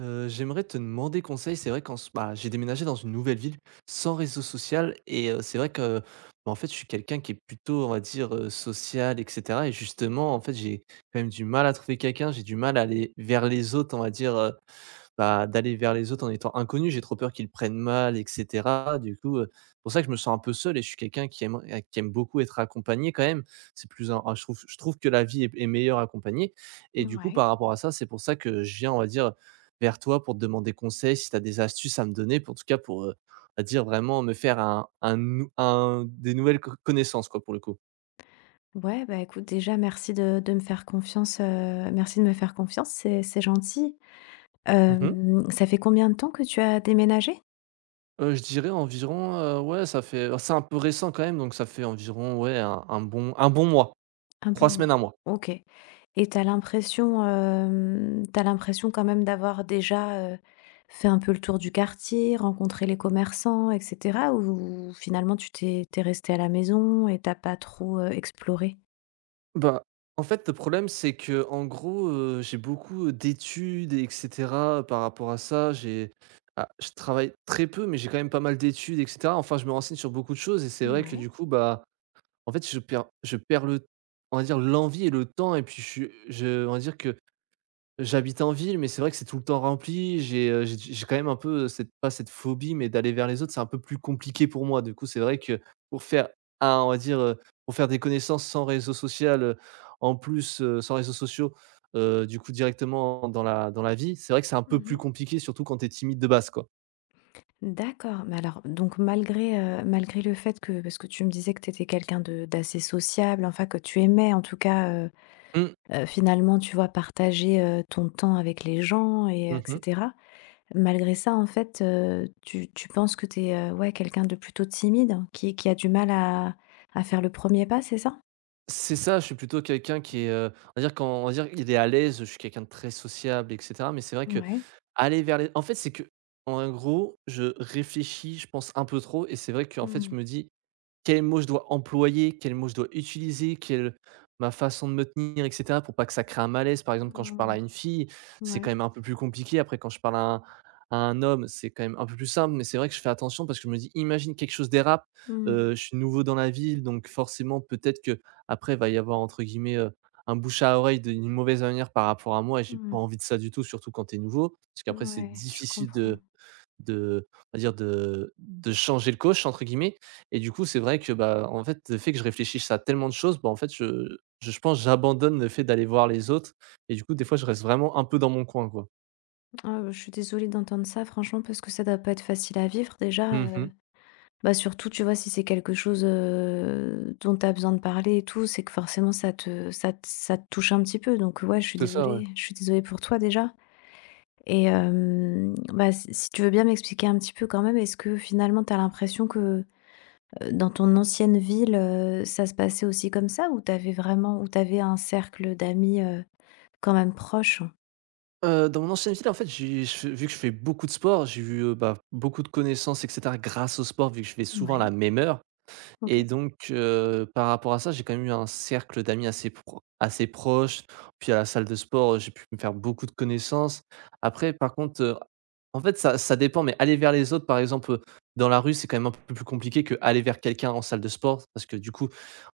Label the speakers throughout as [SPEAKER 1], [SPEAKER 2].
[SPEAKER 1] J'aimerais te demander conseil. C'est vrai j'ai déménagé dans une nouvelle ville sans réseau social et c'est vrai que, bah, en fait, je suis quelqu'un qui est plutôt, on va dire, social et cetera et justement, en fait, j'ai quand même du mal à trouver quelqu'un. J'ai du mal à aller vers les autres, on va dire, bah, d'aller vers les autres en étant inconnu. J'ai trop peur qu'ils le prennent mal et cetera. Du coup, c'est pour ça que je me sens un peu seul et je suis quelqu'un qui aime beaucoup être accompagné quand même. C'est plus un je trouve que la vie est meilleure accompagnée et du coup, par
[SPEAKER 2] Ouais.
[SPEAKER 1] rapport à ça, c'est pour ça que je viens, on va dire, vers toi pour te demander conseil, si tu as des astuces à me donner, pour en tout cas pour, on dire vraiment me faire un nou un des nouvelles co connaissances, quoi, pour le coup.
[SPEAKER 2] Ouais, bah, écoute, déjà, merci de me faire confiance, merci de me faire confiance, c'est gentil.
[SPEAKER 1] Mmh mh.
[SPEAKER 2] Ça fait combien de temps que tu as déménagé?
[SPEAKER 1] Je dirais environ, ouais, ça fait, alors c'est un peu récent quand même, donc ça fait environ, ouais, un bon mois,
[SPEAKER 2] Un
[SPEAKER 1] 3
[SPEAKER 2] bon
[SPEAKER 1] semaines,
[SPEAKER 2] mois.
[SPEAKER 1] un mois.
[SPEAKER 2] OK, et t'as l'impression, tu l'impression quand même d'avoir déjà, fait un peu le tour du quartier, rencontré les commerçants et cetera? Ou finalement tu t'es resté à la maison et t'as pas trop, exploré?
[SPEAKER 1] Bah, en fait, le problème c'est que, en gros, j'ai beaucoup d'études et cetera par rapport à ça. Je travaille très peu, mais j'ai quand même pas mal d'études et cetera. Enfin je me renseigne sur beaucoup de choses et c'est vrai que
[SPEAKER 2] Mouais.
[SPEAKER 1] du coup, bah, en fait, je perds le, on va dire, l'envie et le temps et puis je suis je on va dire que j'habite en ville, mais c'est vrai que c'est tout le temps rempli. J'ai quand même un peu, cette pas cette phobie, mais d'aller vers les autres, c'est un peu plus compliqué pour moi. Du coup, c'est vrai que pour faire un on va dire, pour faire des connaissances sans réseau social, en plus, sans réseaux sociaux, du coup directement dans la vie, c'est vrai que c'est un peu plus
[SPEAKER 2] Mmh.
[SPEAKER 1] compliqué, surtout quand tu es timide de base, quoi.
[SPEAKER 2] D'accord, mais alors donc malgré, malgré le fait que parce que tu me disais que tu étais quelqu'un de d'assez sociable, enfin que tu aimais en tout cas,
[SPEAKER 1] Mmh.
[SPEAKER 2] finalement, tu vois, partager, ton temps avec les gens et
[SPEAKER 1] Mmh.
[SPEAKER 2] malgré ça, en fait, tu penses que tu es, ouais, quelqu'un de plutôt timide, hein, qui a du mal à faire le premier pas, c'est ça?
[SPEAKER 1] C'est ça, je suis plutôt quelqu'un qui est, on va dire, quand on va dire, il est à l'aise, je suis quelqu'un de très sociable et cetera, mais c'est vrai que
[SPEAKER 2] Ouais.
[SPEAKER 1] aller vers les en fait, c'est que, en gros, je réfléchis, je pense un peu trop et c'est vrai qu'en fait, je
[SPEAKER 2] Mmh.
[SPEAKER 1] me dis: quels mots je dois employer, quels mots je dois utiliser, quelle ma façon de me tenir, et cetera, pour pas que ça crée un malaise. Par exemple, quand je parle
[SPEAKER 2] Mmh.
[SPEAKER 1] à une fille, c'est quand
[SPEAKER 2] Ouais.
[SPEAKER 1] même un peu plus compliqué. Après, quand je parle à un homme, c'est quand même un peu plus simple. Mais c'est vrai que je fais attention parce que je me dis, imagine quelque chose dérape.
[SPEAKER 2] Mmh.
[SPEAKER 1] Je suis nouveau dans la ville, donc forcément, peut-être que après va y avoir, entre guillemets, un bouche à oreille d'une mauvaise manière par rapport à moi. Et j'ai pas
[SPEAKER 2] Mmh.
[SPEAKER 1] envie de ça du tout, surtout quand tu es nouveau, parce qu'après c'est
[SPEAKER 2] Ouais, je
[SPEAKER 1] difficile de
[SPEAKER 2] comprends.
[SPEAKER 1] de on va dire de «changer le coach», entre guillemets, et du coup, c'est vrai que, bah, en fait, le fait que je réfléchisse à tellement de choses, bah, en fait, je pense que j'abandonne le fait d'aller voir les autres et du coup, des fois, je reste vraiment un peu dans mon coin, quoi.
[SPEAKER 2] Ah, bah, je suis désolée d'entendre ça franchement parce que ça doit pas être facile à vivre déjà,
[SPEAKER 1] Mmh.
[SPEAKER 2] bah, surtout, tu vois, si c'est quelque chose, dont tu as besoin de parler et tout, c'est que forcément ça te ça te touche un petit peu, donc ouais, je suis
[SPEAKER 1] C'est ça, ouais.
[SPEAKER 2] désolée, je suis désolée pour toi déjà. Et bah, si tu veux bien m'expliquer un petit peu quand même, est-ce que finalement tu as l'impression que, dans ton ancienne ville, ça se passait aussi comme ça? Ou t'avais vraiment, ou t'avais un cercle d'amis, quand même proche?
[SPEAKER 1] Dans mon ancienne ville, en fait, j'ai je fais, vu que je fais beaucoup de sport, j'ai eu, bah, beaucoup de connaissances et cetera grâce au sport, vu que je fais souvent à la
[SPEAKER 2] Ouais,
[SPEAKER 1] même heure. Et
[SPEAKER 2] OK.
[SPEAKER 1] donc, par rapport à ça, j'ai quand même eu un cercle d'amis assez proche. Puis à la salle de sport, j'ai pu me faire beaucoup de connaissances. Après par contre, en fait, ça dépend, mais aller vers les autres par exemple, dans la rue, c'est quand même un peu plus compliqué que aller vers quelqu'un en salle de sport, parce que du coup, en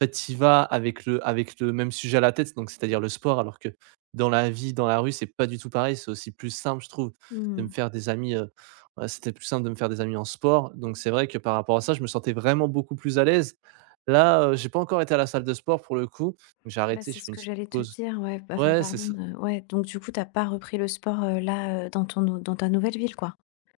[SPEAKER 1] fait, tu y vas avec le même sujet à la tête, donc c'est-à-dire le sport, alors que dans la vie, dans la rue, c'est pas du tout pareil. C'est aussi plus simple, je trouve, de me
[SPEAKER 2] Mmh.
[SPEAKER 1] faire des amis. C'était plus simple de me faire des amis en sport, donc c'est vrai que par rapport à ça, je me sentais vraiment beaucoup plus à l'aise. Là, j'ai pas encore été à la salle de sport, pour le coup. Donc j'ai
[SPEAKER 2] Bah,
[SPEAKER 1] arrêté, j'ai
[SPEAKER 2] c'est
[SPEAKER 1] fait
[SPEAKER 2] ce
[SPEAKER 1] une
[SPEAKER 2] que
[SPEAKER 1] petite
[SPEAKER 2] j'allais te
[SPEAKER 1] pause.
[SPEAKER 2] dire, ouais, bah, enfin
[SPEAKER 1] Ouais, c'est
[SPEAKER 2] pardon,
[SPEAKER 1] ça.
[SPEAKER 2] ouais, donc du coup, t'as pas repris le sport, là, dans ton nou dans ta nouvelle ville, quoi?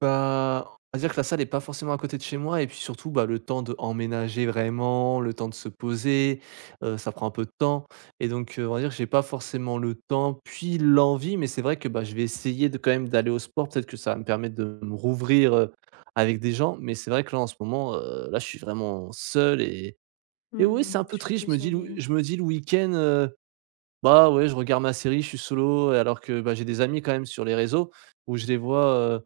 [SPEAKER 1] Bah, on va dire que la salle est pas forcément à côté de chez moi et puis surtout, bah, le temps de emménager vraiment, le temps de se poser, ça prend un peu de temps et donc, on va dire que j'ai pas forcément le temps, puis l'envie, mais c'est vrai que, bah, je vais essayer de quand même d'aller au sport. Peut-être que ça va me permettre de me rouvrir, avec des gens, mais c'est vrai que là, en ce moment, là, je suis vraiment seul et ouais, c'est un
[SPEAKER 2] Mmh,
[SPEAKER 1] peu
[SPEAKER 2] je suis
[SPEAKER 1] triste.
[SPEAKER 2] désolée.
[SPEAKER 1] Je me dis le week-end: «Bah, ouais, je regarde ma série, je suis solo», alors que, bah, j'ai des amis quand même sur les réseaux où je les vois,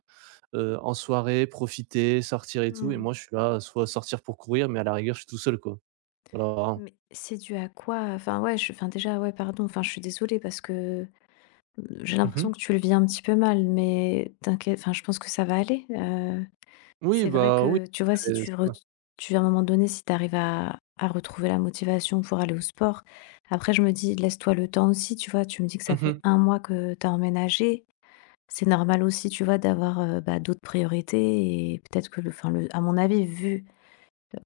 [SPEAKER 1] en soirée, profiter, sortir et tout et
[SPEAKER 2] Mmh.
[SPEAKER 1] moi je suis là, soit sortir pour courir, mais à la rigueur, je suis tout seul, quoi. Voilà, vraiment.
[SPEAKER 2] Mais c'est dû à quoi? Enfin, ouais, je enfin déjà, ouais, pardon, enfin, je suis désolée parce que, heu, j'ai l'impression
[SPEAKER 1] Mmh.
[SPEAKER 2] que tu le vis un petit peu mal, mais t'inquiète, enfin, je pense que ça va aller,
[SPEAKER 1] Oui,
[SPEAKER 2] c'est vrai
[SPEAKER 1] bah, oui,
[SPEAKER 2] que, tu vois, si
[SPEAKER 1] c'est
[SPEAKER 2] tu re
[SPEAKER 1] ça.
[SPEAKER 2] tu à un moment donné, si tu arrives à retrouver la motivation pour aller au sport, après je me dis: «Laisse-toi le temps aussi», tu vois? Tu me dis que ça
[SPEAKER 1] Mmh
[SPEAKER 2] fait
[SPEAKER 1] mh.
[SPEAKER 2] un mois que tu as emménagé. C'est normal aussi, tu vois, d'avoir, bah, d'autres priorités, et peut-être que le enfin, le à mon avis, vu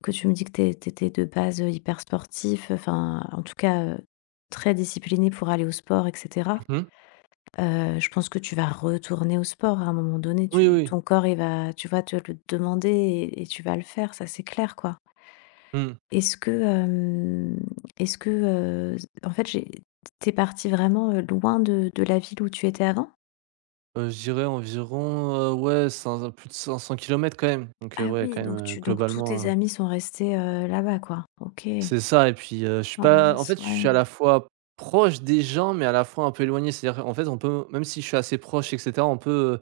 [SPEAKER 2] que tu me dis que tu étais de base, hyper sportif, enfin, en tout cas, très discipliné pour aller au sport et cetera.
[SPEAKER 1] Mmh.
[SPEAKER 2] Je pense que tu vas retourner au sport à un moment donné.
[SPEAKER 1] Oui,
[SPEAKER 2] Tu
[SPEAKER 1] oui,
[SPEAKER 2] ton corps, il va, tu vois, te le demander et tu vas le faire, ça, c'est clair, quoi.
[SPEAKER 1] mmh.
[SPEAKER 2] Est-ce que, est-ce que, heu, en fait, j'ai tu parti vraiment, loin de la ville où tu étais avant?
[SPEAKER 1] Je dirais environ, ouais, cin plus de 500 kilomètres quand même, donc
[SPEAKER 2] Ah
[SPEAKER 1] ouais,
[SPEAKER 2] oui,
[SPEAKER 1] quand même,
[SPEAKER 2] donc tu donc tous
[SPEAKER 1] globalement,
[SPEAKER 2] tes amis sont restés, là-bas, quoi? OK.
[SPEAKER 1] c'est ça et puis, je suis
[SPEAKER 2] Ah
[SPEAKER 1] pas, en
[SPEAKER 2] mince,
[SPEAKER 1] fait, je suis à
[SPEAKER 2] ouais.
[SPEAKER 1] la fois proche des gens, mais à la fois un peu éloigné. C'est-à-dire, en fait, on peut, même si je suis assez proche et cetera, on peut,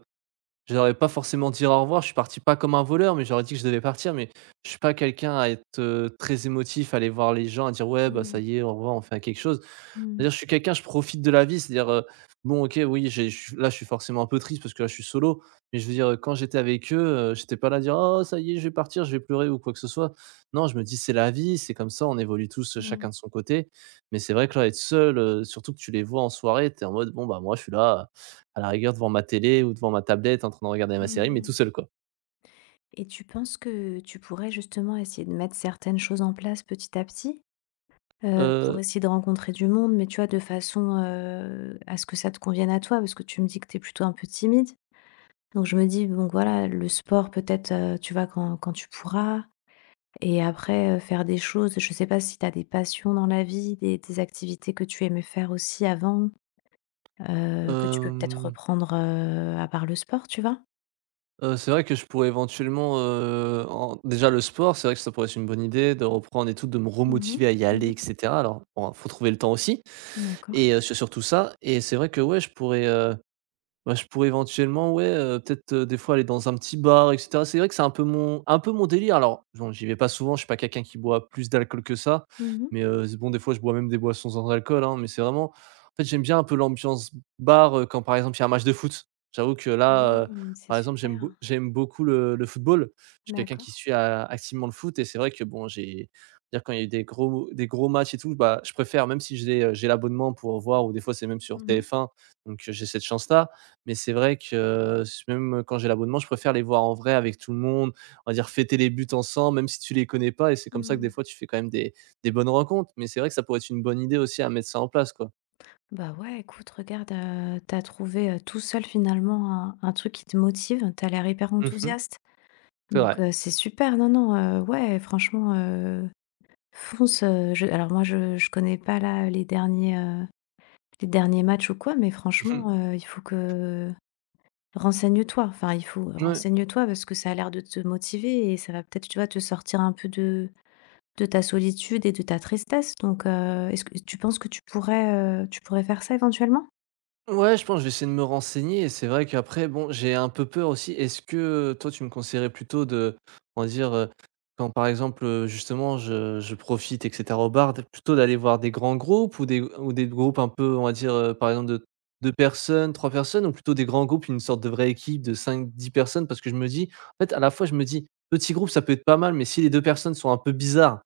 [SPEAKER 1] je n'aurais pas forcément dit au revoir, je suis parti pas comme un voleur, mais j'aurais dit que je devais partir, mais je suis pas quelqu'un à être, très émotif, à aller voir les gens, à dire: «Ouais, bah, ça
[SPEAKER 2] Mmh.
[SPEAKER 1] y est, au revoir, on fait quelque chose».
[SPEAKER 2] Mmh.
[SPEAKER 1] C'est-à-dire, je suis quelqu'un, je profite de la vie, c'est-à-dire, bon, OK, oui, j'ai je suis là, je suis forcément un peu triste parce que là, je suis solo, mais je veux dire, quand j'étais avec eux, j'étais pas là à dire: «Oh ça y est, je vais partir, je vais pleurer» ou quoi que ce soit. Non, je me dis: «C'est la vie, c'est comme ça, on évolue tous,
[SPEAKER 2] Mmh.
[SPEAKER 1] chacun de son côté». Mais c'est vrai que là, être seul, surtout que tu les vois en soirée, t'es en mode: «Bon, bah, moi, je suis là, à la rigueur, devant ma télé ou devant ma tablette en train de regarder ma série, mais tout
[SPEAKER 2] Mmh.
[SPEAKER 1] seul, quoi».
[SPEAKER 2] Et tu penses que tu pourrais justement essayer de mettre certaines choses en place petit à petit? Pour
[SPEAKER 1] Heu,
[SPEAKER 2] essayer de rencontrer du monde, mais tu vois, de façon, à ce que ça te convienne à toi, parce que tu me dis que tu es plutôt un peu timide. Donc je me dis, bon voilà, le sport peut-être, tu vois, quand tu pourras. Et après, faire des choses, je sais pas si tu as des passions dans la vie, des activités que tu aimais faire aussi avant, que tu peux peut-être
[SPEAKER 1] hem
[SPEAKER 2] reprendre, à part le sport, tu vois?
[SPEAKER 1] C'est vrai que je pourrais éventuellement, en déjà le sport, c'est vrai que ça pourrait être une bonne idée de reprendre et tout, de me
[SPEAKER 2] Mmh mh.
[SPEAKER 1] remotiver à y aller
[SPEAKER 2] Mmh.
[SPEAKER 1] et cetera. Alors bon, faut trouver le temps aussi
[SPEAKER 2] D'accord.
[SPEAKER 1] et c'est surtout ça et c'est vrai que, ouais, je pourrais, bah, je pourrais éventuellement, ouais, peut-être, des fois aller dans un petit bar et cetera. C'est vrai que c'est un peu mon délire. Alors, bon, j'y vais pas souvent, je suis pas quelqu'un qui boit plus d'alcool que ça,
[SPEAKER 2] Mmh.
[SPEAKER 1] mais, z bon, des fois, je bois même des boissons sans alcool, hein, mais c'est vraiment, en fait, j'aime bien un peu l'ambiance bar, quand, par exemple, il y a un match de foot. J'avoue que là,
[SPEAKER 2] Oui, c'est
[SPEAKER 1] par exemple, j'aime
[SPEAKER 2] super.
[SPEAKER 1] beau j'aime beaucoup le football. Je suis quelqu'un
[SPEAKER 2] D'accord.
[SPEAKER 1] qui suit a activement le foot et c'est vrai que, bon, j'ai dire quand il y a eu des gros matchs et tout, bah, je préfère, même si j'ai l'abonnement pour voir, ou des fois, c'est même sur
[SPEAKER 2] Mmh
[SPEAKER 1] TF1, donc, j'ai cette chance là. Mais c'est vrai que s même quand j'ai l'abonnement, je préfère les voir en vrai avec tout le monde, on va dire fêter les buts ensemble, même si tu les connais pas, et c'est
[SPEAKER 2] mh.
[SPEAKER 1] comme ça que des
[SPEAKER 2] Mmh.
[SPEAKER 1] fois tu fais quand même des bonnes rencontres. Mais c'est vrai que ça pourrait être une bonne idée aussi à mettre ça en place, quoi.
[SPEAKER 2] Bah, ouais, écoute, regarde, tu trouvé, tout seul finalement un truc qui te motive. T'as l'air hyper
[SPEAKER 1] Mmh.
[SPEAKER 2] enthousiaste,
[SPEAKER 1] C'est
[SPEAKER 2] donc
[SPEAKER 1] vrai.
[SPEAKER 2] c'est super. Non, non, ouais, franchement, euh, fonce, je alors moi je connais pas là les derniers matchs ou quoi, mais
[SPEAKER 1] Mmh.
[SPEAKER 2] franchement, il faut que renseigne-toi. Enfin, il faut
[SPEAKER 1] Ouais.
[SPEAKER 2] renseigne-toi parce que ça a l'air de te motiver et ça va peut-être, tu vois, te sortir un peu de ta solitude et de ta tristesse, donc est-ce que tu penses que tu pourrais faire ça éventuellement?
[SPEAKER 1] Ouais, je pense que je vais essayer de me renseigner et c'est vrai qu'après bon, j'ai un peu peur aussi. Est-ce que toi tu me conseillerais plutôt de on va dire, quand par exemple, justement je profite et cetera au bar, de plutôt d'aller voir des grands groupes ou des groupes un peu on va dire, par exemple de 2 personnes, 3 personnes ou plutôt des grands groupes, une sorte de vraie équipe de cinq, dix personnes? Parce que je me dis en fait à la fois je me dis: «Petit groupe ça peut être pas mal», mais si les 2 personnes sont un peu bizarres,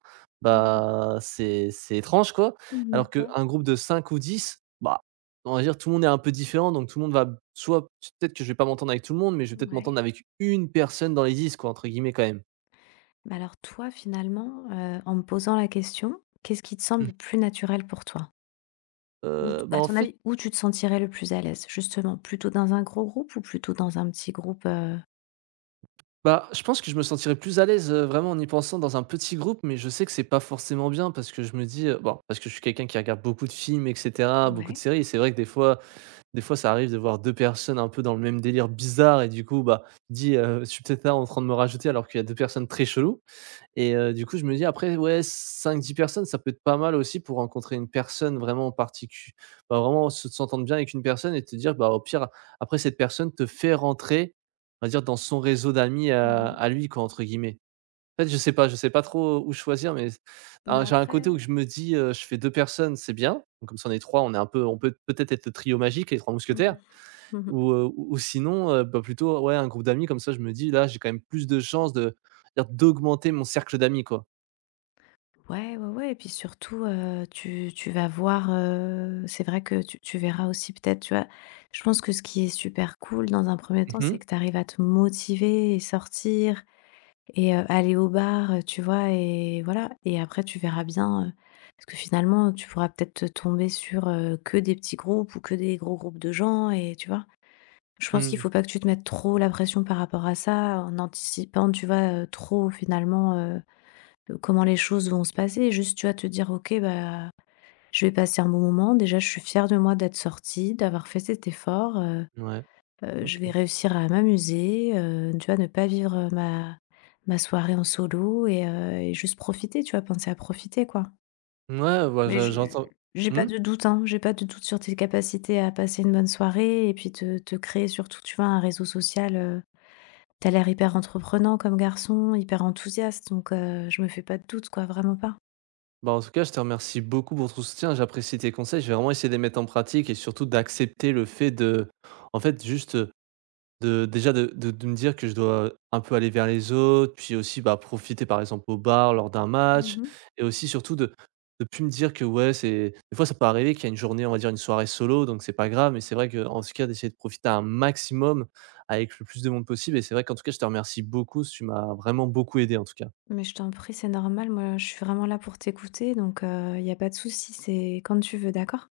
[SPEAKER 2] Mmh.
[SPEAKER 1] bah, c'est étrange quoi.
[SPEAKER 2] Mmh,
[SPEAKER 1] Alors
[SPEAKER 2] d'accord.
[SPEAKER 1] qu'un groupe de 5 ou 10, bah on va dire tout le monde est un peu différent, donc tout le monde va soit peut-être que je vais pas m'entendre avec tout le monde, mais je vais peut-être
[SPEAKER 2] Ouais.
[SPEAKER 1] m'entendre avec une personne dans les 10 quoi, entre guillemets quand même.
[SPEAKER 2] Mais alors toi, finalement, en me posant la question, qu'est-ce qui te
[SPEAKER 1] Mmh.
[SPEAKER 2] semble plus naturel pour toi? Où t
[SPEAKER 1] Bah,
[SPEAKER 2] à
[SPEAKER 1] en
[SPEAKER 2] ton
[SPEAKER 1] fait,
[SPEAKER 2] avis, où tu te sentirais le plus à l'aise justement? Plutôt dans un gros groupe ou plutôt dans un petit groupe,
[SPEAKER 1] bah, je pense que je me sentirais plus à l'aise, vraiment en y pensant dans un petit groupe, mais je sais que c'est pas forcément bien parce que je me dis, bon, parce que je suis quelqu'un qui regarde beaucoup de films et cetera, beaucoup de
[SPEAKER 2] Ouais.
[SPEAKER 1] séries et c'est vrai que des fois ça arrive de voir 2 personnes un peu dans le même délire bizarre et du coup, bah, tu dis, «Je suis peut-être là en train de me rajouter» alors qu'il y a 2 personnes très cheloues. Et du coup, je me dis après, ouais, cinq dix personnes, ça peut être pas mal aussi pour rencontrer une personne vraiment particu bah, vraiment se s'entendre bien avec une personne et te dire, bah, au pire, après cette personne te fait rentrer, on va dire dans son réseau d'amis à
[SPEAKER 2] Mmh.
[SPEAKER 1] lui quoi, entre guillemets. En fait, je sais pas trop où choisir, mais ah,
[SPEAKER 2] Bah,
[SPEAKER 1] j'ai un côté où
[SPEAKER 2] après
[SPEAKER 1] je me dis, je fais 2 personnes, c'est bien, donc comme ça on est 3 on est un peu on peut peut-être être le trio magique, les 3
[SPEAKER 2] mmh
[SPEAKER 1] mousquetaires
[SPEAKER 2] mh. Mmh.
[SPEAKER 1] ou, ou sinon, bah, plutôt, ouais, un groupe d'amis comme ça je me dis: «Là, j'ai quand même plus de chances de dire d'augmenter mon cercle d'amis quoi».
[SPEAKER 2] Ouais, ouais, ouais, et puis surtout, tu vas voir, c'est vrai que tu verras aussi peut-être, tu vois? Je pense que ce qui est super cool dans un premier temps,
[SPEAKER 1] Mmh mh.
[SPEAKER 2] c'est que tu arrives à te motiver et sortir et aller au bar, tu vois? Et voilà, et après tu verras bien, parce que finalement, tu pourras peut-être tomber sur, que des petits groupes ou que des gros groupes de gens, et tu vois? Je pense qu'il
[SPEAKER 1] Mmh.
[SPEAKER 2] faut pas que tu te mettes trop la pression par rapport à ça, en anticipant, tu vois, trop finalement, comment les choses vont se passer. Juste, tu vas te dire: «OK, bah, je vais passer un bon moment. Déjà, je suis fière de moi d'être sortie, d'avoir fait cet effort.
[SPEAKER 1] Ouais,
[SPEAKER 2] Je vais
[SPEAKER 1] OK.
[SPEAKER 2] réussir à m'amuser, tu vois? Ne pas vivre, ma soirée en solo, et juste profiter, tu vois? Penser à profiter, quoi».
[SPEAKER 1] Ouais. Bah,
[SPEAKER 2] Mais
[SPEAKER 1] je j'entends
[SPEAKER 2] j'ai
[SPEAKER 1] mmh?
[SPEAKER 2] pas de doute, hein, j'ai pas de doute sur tes capacités à passer une bonne soirée et puis te créer surtout, tu vois, un réseau social. Tu l'air hyper entreprenant comme garçon, hyper enthousiaste, donc je me fais pas de doute, quoi, vraiment pas.
[SPEAKER 1] Bah, en tout cas, je te remercie beaucoup pour ton soutien. J'apprécie tes conseils. Je vais vraiment essayer de les mettre en pratique et surtout d'accepter le fait de en fait, juste, de déjà de me dire que je dois un peu aller vers les autres, puis aussi, bah, profiter par exemple au bar lors d'un match
[SPEAKER 2] Mmh.
[SPEAKER 1] et aussi surtout de plus me dire que ouais, c'est des fois ça peut arriver qu'il y a une journée, on va dire une soirée solo donc c'est pas grave mais c'est vrai qu'en tout cas d'essayer de profiter un maximum avec le plus de monde possible et c'est vrai qu'en tout cas je te remercie beaucoup, tu m'as vraiment beaucoup aidé en tout cas.
[SPEAKER 2] Mais je t'en prie, c'est normal, moi, je suis vraiment là pour t'écouter, donc il y a pas de souci, c'est quand tu veux, d'accord?